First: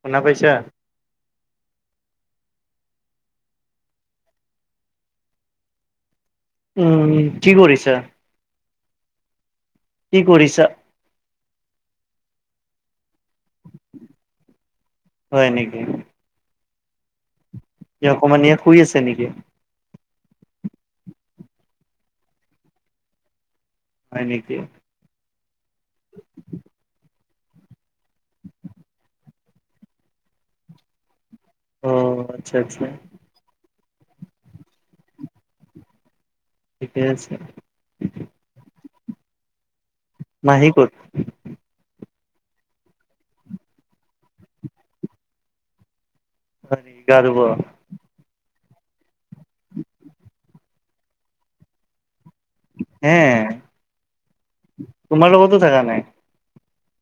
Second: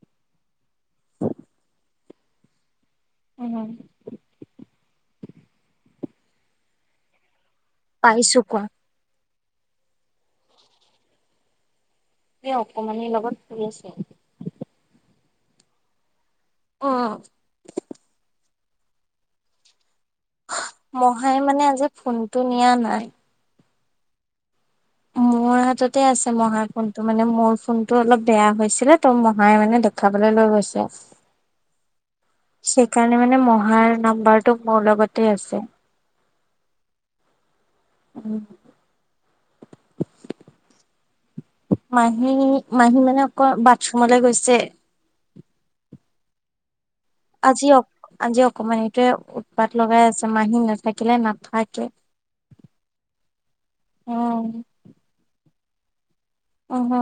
শুনা পাইছা? উ হুম। উম, কি কৰিছ পাইছো কোৱা। কি কৰিছা? এ, অকমানি লগত শুই আছো। হয় নেকি। অ'। এতিয়া অকমানিয়ে শুই আছে নেকি? মহাই মানে আজি ফোনটো নিয়া নাই। হয় নেকি। মোৰ হাততে আছে মহাৰ ফোনটো মানে মোৰ ফোনটো অলপ বেয়া হৈছিলে ত' মহাই মানে দে দেখাবলে লৈ গৈছে‌ আৰু [unintelligible] অ', আচ্ছা আচ্ছা সেইকাৰণে মানে মহাৰ নাম্বাৰটো মোৰ লগতে আছে ঠিকে আছে। উম। মাহী ক'ত? মাহী মাহী মানে অকন বাথৰুমলে গৈছে। হয় নেকি আৰু আজি অক, আজি অকমানিটোৱে উৎপাত লগাই আছে। মাহী নাথাকিলে নাথাকে। হে, উম, তোমাৰ লগতো থাকা নাই? অ, হ।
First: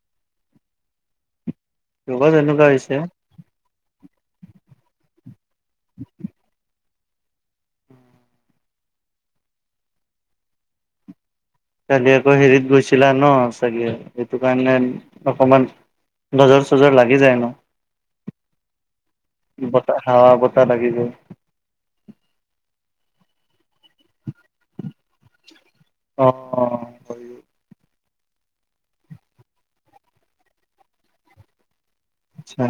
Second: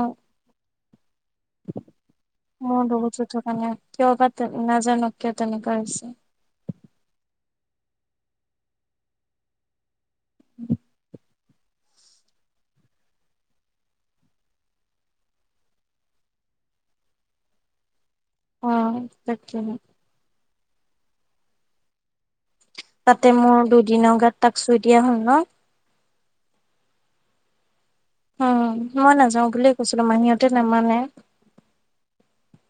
ৰ'বা তেনেকুৱা মই হৈছে। বহুতো থকা নাই কিয় বা তে, নাজানো কিয় তেনেকুৱা হৈছে। [inaudible] চাগে আকৌ হেৰিত গৈছিলা ন' চাগে সেইটো কাৰণে অকমান নজৰ চজৰ লাগি যায় ন'। অ', তাকে। বতাহ হাৱা বতাহ লাগিব ই তাতে মোৰ দুইদিনৰ গাত টাস্কটো এতিয়া হ'ল ন'? অ', অ'। অ', মই নাযাও বুলিয়ে কৈছিলো মাহীহঁতে নামানে। আচ্ছা।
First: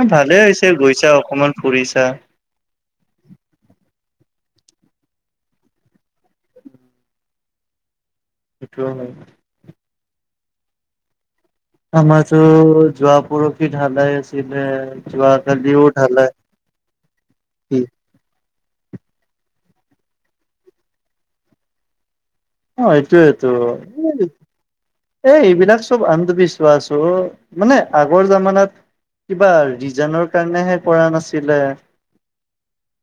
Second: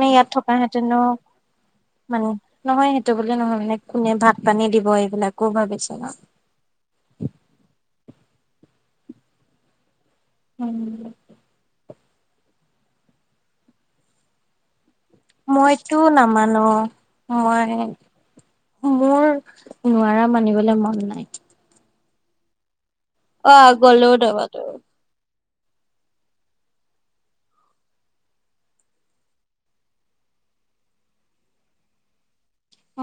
এ, ইয়াত ভালে হৈছে থকাহেঁতেনো গৈছা অকমান ফুৰিছা। মানে নহয় সেইটো বুলি নহয় মানে কোনে ভাত পানী দিব এইবিলাকো ভাবিছোঁ ন'। এইটোও হয়। [inaudible] আমাৰতো যোৱাপৰখি ঠাণ্ডা আছিলে। যোৱা কালিও মইতো ঢালাই নামানো। মই মোৰ নোৱাৰা মানিবলে মন নাই। অ', এইটোয়েটো অ'। [inaudible] এ, এইবিলাক চব আন্ধবিশ্বাস অ', মানে আগৰ জামানাত কিবা ৰিজানৰ কাৰণেহে কৰা নাছিলে।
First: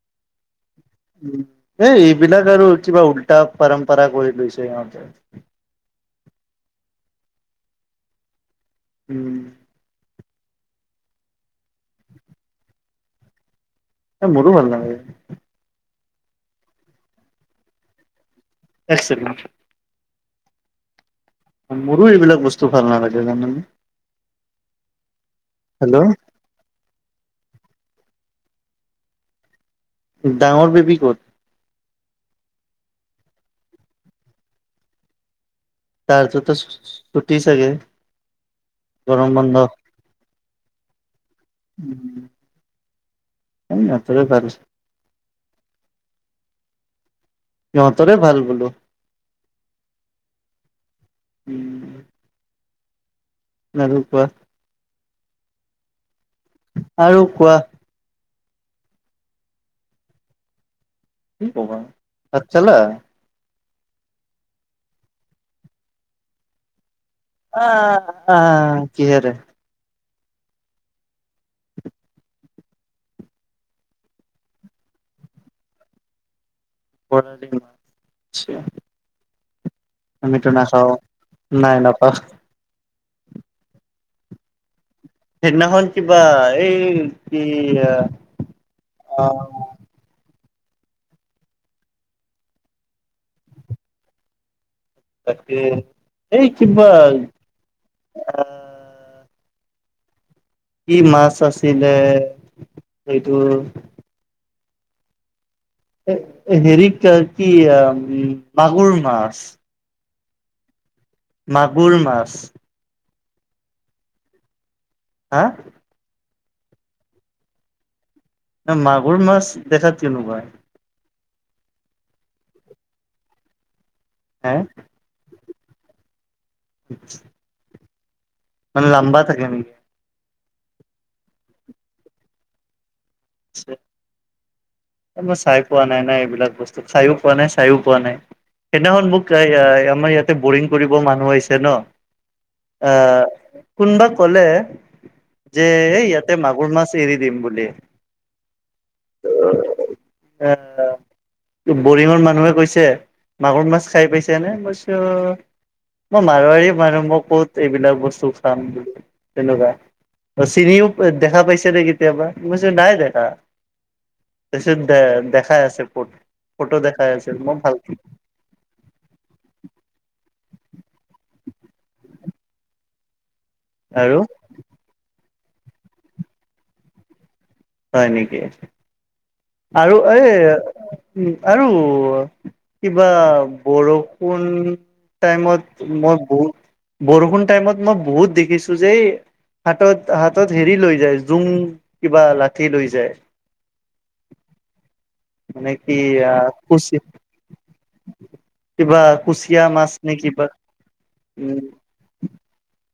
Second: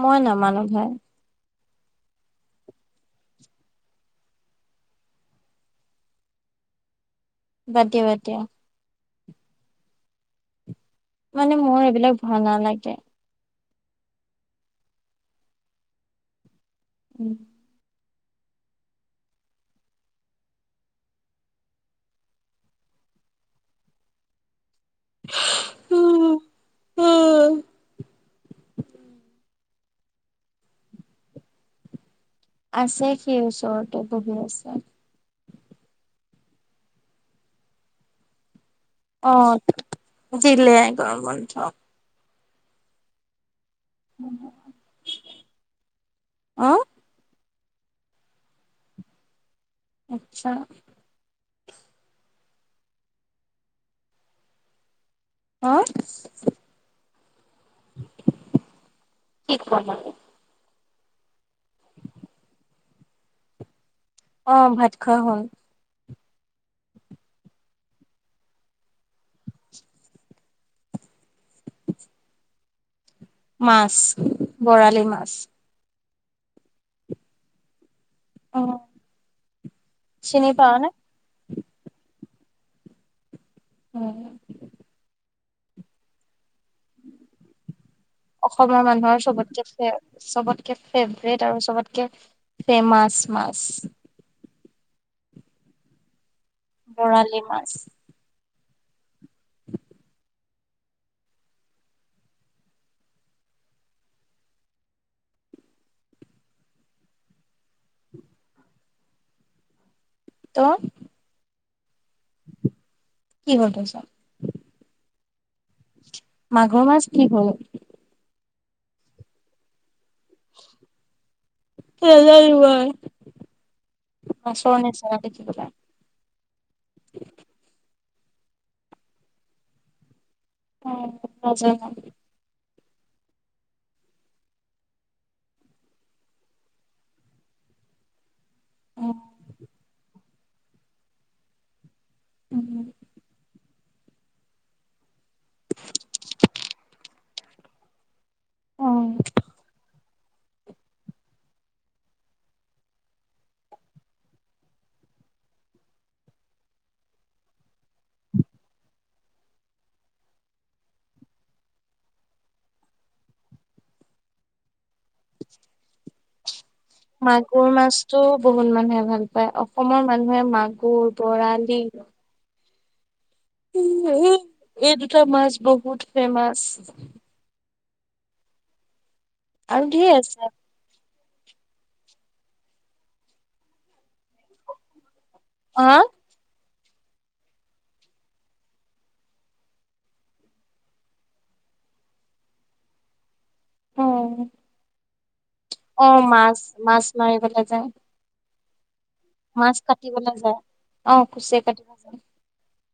মই নামানো ভাই। উম, এই এইবিলাক আৰু কিবা উল্টা পাৰাম্পৰা কৰি লৈছে সিহঁতে। বাদ দিয়া বাদ দিয়া। উম। মানে মই এইবিলাক ভাল নালাগে। এ মোৰো ভাল নালাগে। উম। এক ছেকেণ্ড। মোৰো এইবিলাক বস্তু ভাল নালাগে জানানে। হেল্ল উম [unintelligible] ডাঙৰ বেবি ক'ত আছে সি ওচৰতে বহি আছে। তাৰটো টো ছু ছুটি চাগে। গৰম অ বন্ধ দিলে গৰম বন্ধ। উম এই সিহঁতৰে ভাল অ সিহঁতৰে ভাল বোলো আচ্ছা। উম আৰু কোৱা। অ আৰু কোৱা কি কলা কি ক'বা ভাত খালা। অ ভাত খোৱা হ'ল। আ আ কিহেৰে। মাছ বৰালি মাছ বৰালি মাছ অ আচ্ছা আমিতো চিনি পাও নে নাখাওঁ নাই নাপাওঁ। হুম সেইদিনাখন কিবা এই কি আ অসমৰ মানুহৰ চবতছে চবতকে ফ্ৰেভৰেট আৰু চবতকে ফ্ৰেমাচ মাছ তাকে এই কিবা বৰালি মাছ আ [unintelligible] কি মাছ আছিলে সেইটো। এ এ হেৰি কি উম মাগুৰ মাছ। ত' মাগুৰ মাছ কি হ'ল তাৰ পাছত হা মাগুৰ মাছ কি হ'ল মাগুৰ মাছ দেখাত কেনেকুৱা। নাজানো মই হে মাছৰ নিচ কলা দেখিবলে [unintelligible] মানে লাম্বা থাকে নেকি। অ নাজানো আচ্ছা এই মই চাই পোৱা নাই এইবিলাক বস্তু খাইও পোৱা নাই চাইও পোৱা নাই। সেইদিনাখন অ মোক এ আ আমাৰ ইয়াতে বৰিং কৰিব মানুহ আহিছে ন। উম, আহ। কোনবা ক'লে যে এ ইয়াতে মাগুৰ মাছ এৰি দিম বুলি। অঁ। এঅ। তো বৰিংৰ মানুহে কৈছে মাগুৰ মাছ খাই পাইছানে মইছো। মই মাৰোৱাৰী মানুহ মই ক'ত এইবিলাক বস্তু খাম বোলো তেনেকুৱা। চিনিও দেখা পাইছানে কেতিয়াবা মইছো নাই দেখা। তাৰপিছত দে দেখাই আছে ফ ফটো দেখাই আছে ম মই মাগুৰ ভালকে মাছটো বহুত মানুহে ভাল পায় অসমৰ মানুহে মাগুৰ বৰালি- উমঁ আৰু এই এই দুটা মাছ বহুত ফেমাছ। হয় নেকি আৰু ধেৰ এই। আছে উমঁ আৰু কিবা বৰষুণ। টাইমত হা মই বহুত বৰষুণ টাইমত মই বহুত দেখিছো যে তা হাতত হাতত হেৰি লৈ যায় জুং কিবা লাঠি লৈ যায়। অঁ! মানে কি আ খুচি মাছ মাৰিবলৈ যায় কিবা কুচিয়া মাছ নে কাটিবলৈ কিবা যায় অ কুচিয়া উমঁ। কাটিব যায়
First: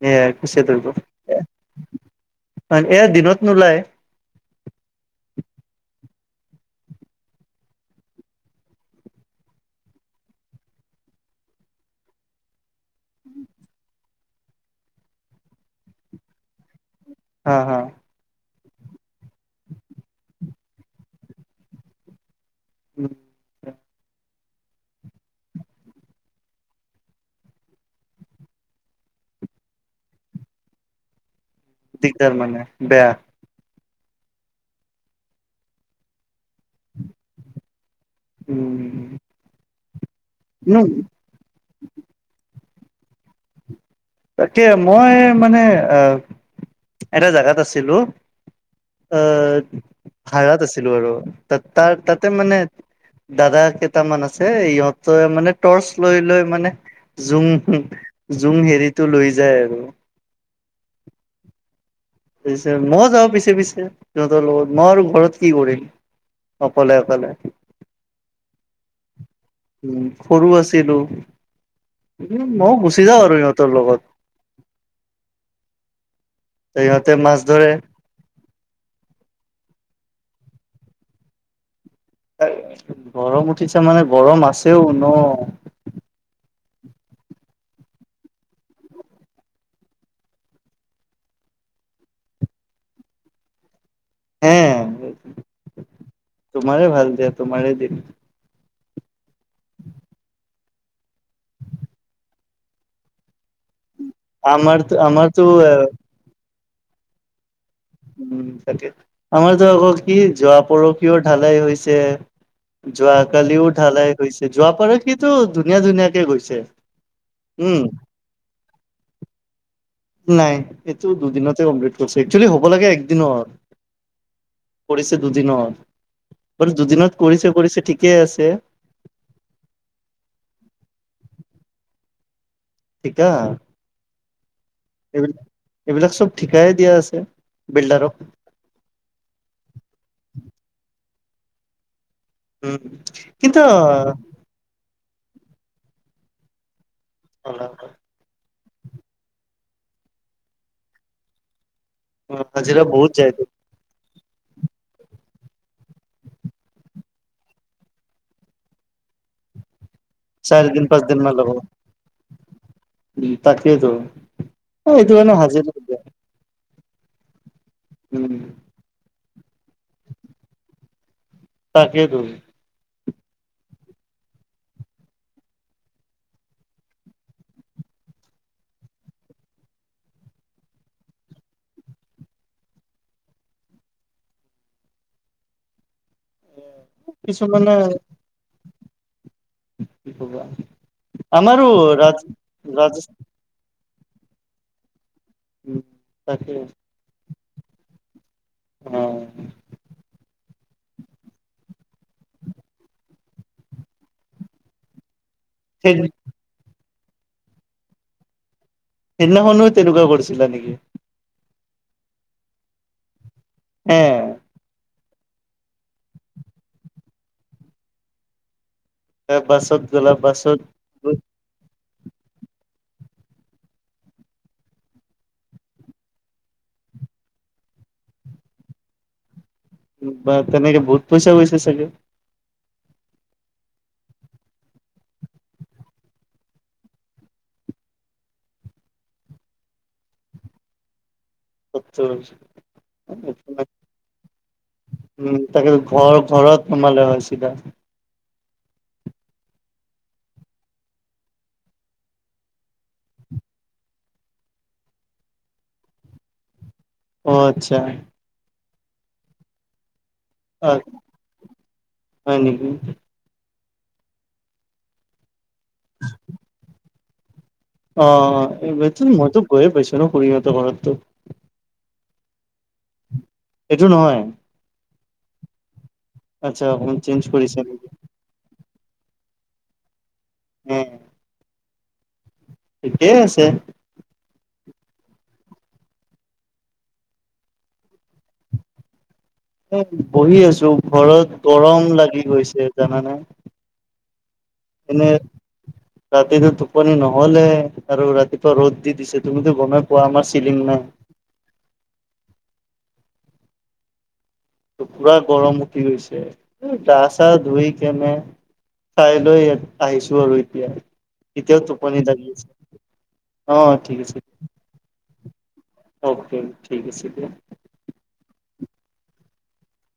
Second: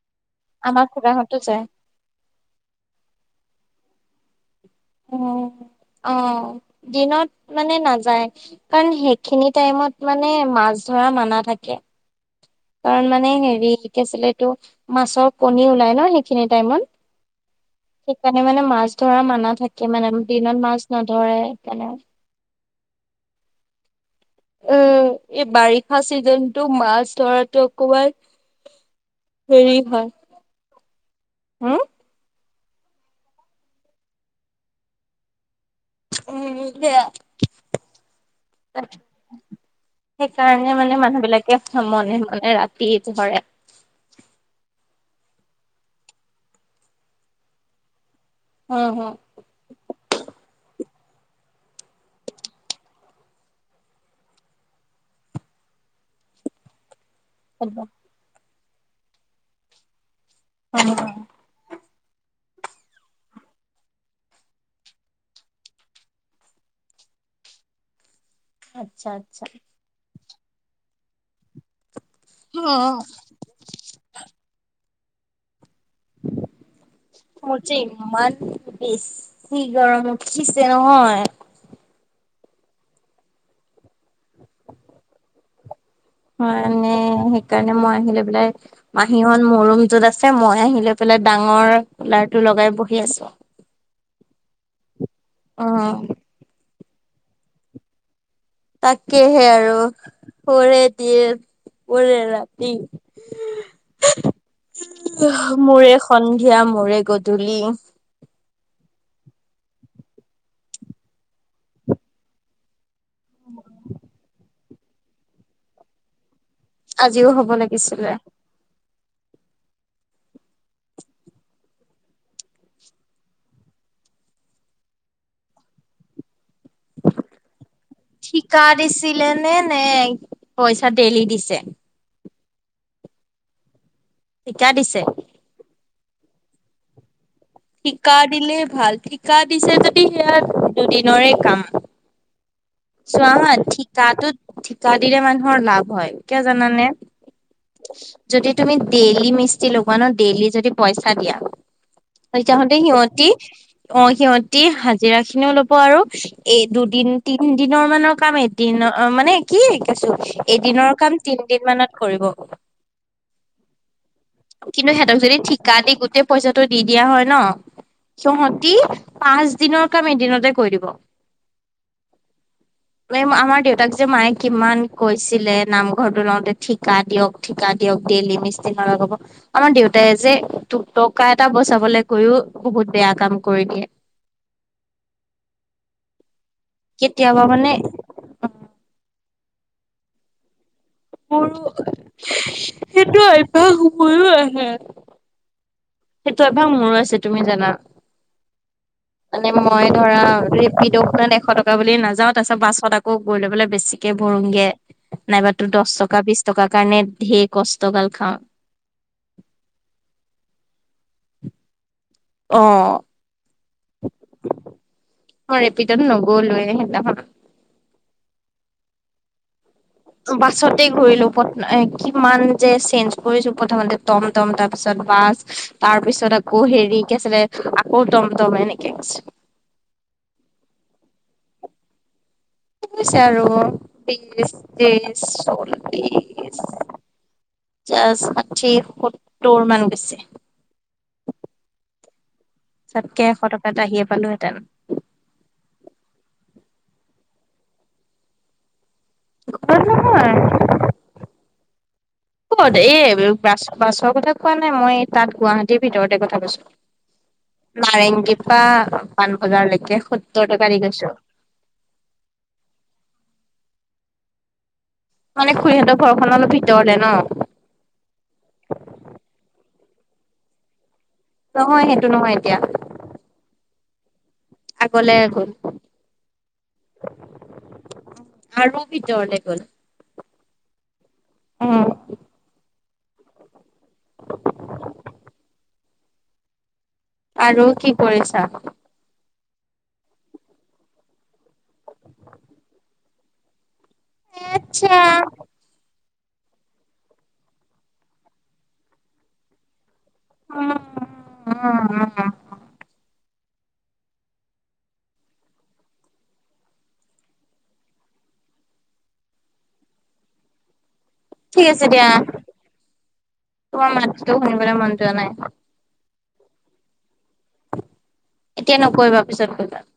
এয়া কুচিয়া আমাৰ ধৰিব। এ খুৰাহঁতো যায় এয়া দিনত নোলায়। উমঁ! অঁ দিনত মানে নাযায়। কাৰণ সেইখিনি টাইমত মানে মাছ ধৰা মানা থাকে। কাৰণ মানে হেৰি কি আছিলে এইটো মাছৰ কণী ওলাই ন সেইখিনি টাইমত। হা হা! সেইকাৰণে মানে মাছ ধৰা মানা থাকে মানে দিনত মাছ নধৰে সেইকাৰণে। উমঁ! উমঁ এই বাৰিষা চিজনটো মাছ ধৰাতো অকমান- হেৰি হয়। হোম। দিগদাৰ মানে বেয়া। উমঁ বেয়া। উম সেইকাৰণে মানে মানুহ বিলাকে মনে মনে ৰাতি ধৰে। তাকে মই মানে এহ এটা জেগাত আছিলোঁ উম অহ্! খাড়াত আছিলো আৰু তাত তাৰ তাতে মানে। দাদা কেইটামান আছে ইহঁতে মানে টৰ্চ লৈ লৈ মানে। জুংহো উম জুং হেৰিটো লৈ যায় আৰু। অঁ পিছে ময়ো যাওঁ পিছে পিছে সিহঁতৰ লগত মই আৰু ঘৰত কি কৰিম। অকলে অকলে। আতচ্ছ আতচ্ছ। উমঁ সৰু আছিলো উমঁ ময়ো উম গুচি যাওঁ আৰু সিহঁতৰ লগত। ইহঁতে মাছ মোৰ ধৰে- যে ইমান বেছি গৰম উঠিছে নহয়। গৰম উঠিছে মানে গৰম আছেও ন মানে সেইকাৰণে মই আহি লয় পেলাই মাহীহঁত মোৰ ৰুমটোত আছে মই আহি লৈ পেলাই ডাঙৰ কোলাৰ টো লগাই বহি আছো হে [inaudible] অ তোমাৰে ভাল দিয়া তোমাৰেই দিন তাকেহে আৰু মোৰে দিন মোৰে ৰাতি [inaudible] আমাৰতো আমাৰতো এ মোৰে সন্ধিয়া মোৰে গধূলি উম তাকে আমাৰ যে আকৌ কি যোৱা পৰহিও ঢালাই হৈছে যোৱাকালিও ঢালাই গৈছে যোৱা পৰহিতো ধুনীয়া ধুনীয়াকে গৈছে আজিও হ'ব উম লাগিছিলে নাই এইটো দুদিনতে কমপ্লিট কৰিছো একচোৱেলি হ'ব লাগে একদিনত কৰিছে দুদিনত বাৰু দুদিনত কৰিছে কৰিছে ঠিকেই আছে আছিলে নে নে পইচা ডেইলি দিছে ঠিকা। ঠিকা দিছে। এইবিলাক এইবিলাক চব ঠিকাই দিয়া আছে। বিল্ডাৰক ঠিকা দিলে ভাল ঠিকা দিছে যদি সেয়া দুদিনৰে কাম। উম চোৱা হা কিন্তু ঠিকা তোত ঠিকাদিলে মানুহৰ লাভ হয় কিয় জানানে? যদি তুমি ডেইলি মিস্তিৰি লগোৱা ন' ডেইলি যদি পইচা দিয়া [unintelligible] হাজিৰা বহুত সিহঁতি যায়তো অ', সিহঁতি হাজিৰা খিনিও ল'ব আৰু এ দুদিন তি তিনদিনৰ মানৰ কাম এদিনৰ মানে কি [unintelligible] আছো চাৰি দিন এদিনৰ পাঁচ কাম দিন মান লগাব তিনদিন মানত উম, তাকেইতো -কিন্তু এইটো সিহঁতক কাৰণে যদি হাজিৰা ঠিকা দি গোটেই পইচাটো দি দিয়া হয় ন উম সিহঁতি পাঁচ দিনৰ কাম এদিনতে কৰি দিব তাকেই তো। -আমাৰ দেউতাক যে মায়ে কিমান কৈছিলে নামঘৰটো লওঁতে ঠিকা দিয়ক। ঠিকা দিয়ক ডেলি মিস্ত্ৰী নলগাব আমাৰ দেউতাই যে দুটকা এটা বচাবলৈ গৈওঁ বহুত বেয়া কাম কৰি দিয়ে। কেতিয়াবা মানে। কিছুমানে -কি কবা আমাৰো মোৰো [inaudible] আহে সেইটো তাকে অ অভ্যাস মোৰো আছে তুমি জানা মানে মই ধৰা ইদৌখনত এশ টকা বুলি নাযাওঁ তাৰপিছত বাছত আকৌ গৈ লৈ পেলাই বেছিকে ভৰোংগে নাইবা দহ সেই টকা বিশ টকাৰ কাৰণে ধেৰ কষ্টগাল খাওঁ। হেইদিনাখনো তেনেকুৱা কৰিছিলা নেকি। অ', হে। -মই ৰেপিদৌট নগলোৱে হেইদিনা খন তাৰ পাছত। বাছত -ঘূৰিলো কিমান যে চেঞ্জ কৰিছো প্ৰথমতে টমটম তাৰ পিছত বাছ। তাৰ পিছত আকৌ হেৰি কি আছিলে আকৌ টমটম এনেকে বা' তেনেকে বহুত পইচা গৈছে চাগে। গৈছে আৰু বিশ ত্ৰিশ চললিশ পঞ্চাশ, ষাঠি, সত্তৰ মান গৈছে। -তাতকে এশ টকা এটা ৰাহিয়ে পালোহেতেন। উম তাকে ত' ঘৰ ঘৰত নমালে হয় চিধা। ঘৰত নহয় [inaudible] হ'ব দে এই বাছ-বাছৰ কথা কোৱা নাই মই তাত গুৱাহাটীৰ ভিতৰতে কথা কৈছো। অ আচ্ছা নাৰেংগী পা পাণ বজাৰ লেকে সত্তৰ টকা দি গৈছো। হয় নেকি? মানে খুৰিহঁতৰ ঘৰখন অলপ ভিতৰলে ন'? অঁ অঁ অঁ এইবাৰতো মইতো গৈয়ে পাইছো ন' খুুৰিহঁতৰ ঘৰততো। নহয় সেইটো নহয় এতিয়া। সেইটো নহয়। আগলে গ'ল। আচ্ছা অকমান চেইঞ্জ কৰিছে। আৰু ভিতৰতে গ'ল। উম। ওমম। ঠিকেই আছে। [inaudible] আৰু কি কৰিছা? ও, বহি আছো ঘৰত গৰম লাগি গৈছে, জানানে? আচ্ছা এনেৰ ৰাতিটো টোপনি নহ'লে আৰু ৰাতিপুৱা ৰ'দ দি দিছে তুমিতো গ'মেই পোৱা আমাৰ চিলিং নাই। উম উম উম। ত' পুৰা গৰম উঠি গৈছে, গা চা ধুই কেনে খাইলৈ ইয়াত আহিছো আৰু এতিয়া। এতিয়াও ঠিক আছে টোপনি দিয়া লাগি আছে। অ' ঠিক আছে। তো শুনিবলে মন যোৱা নাই। অ'কে ঠিক আছে দিয়া। এতিয়া নকৰিবা পিছত কইবা।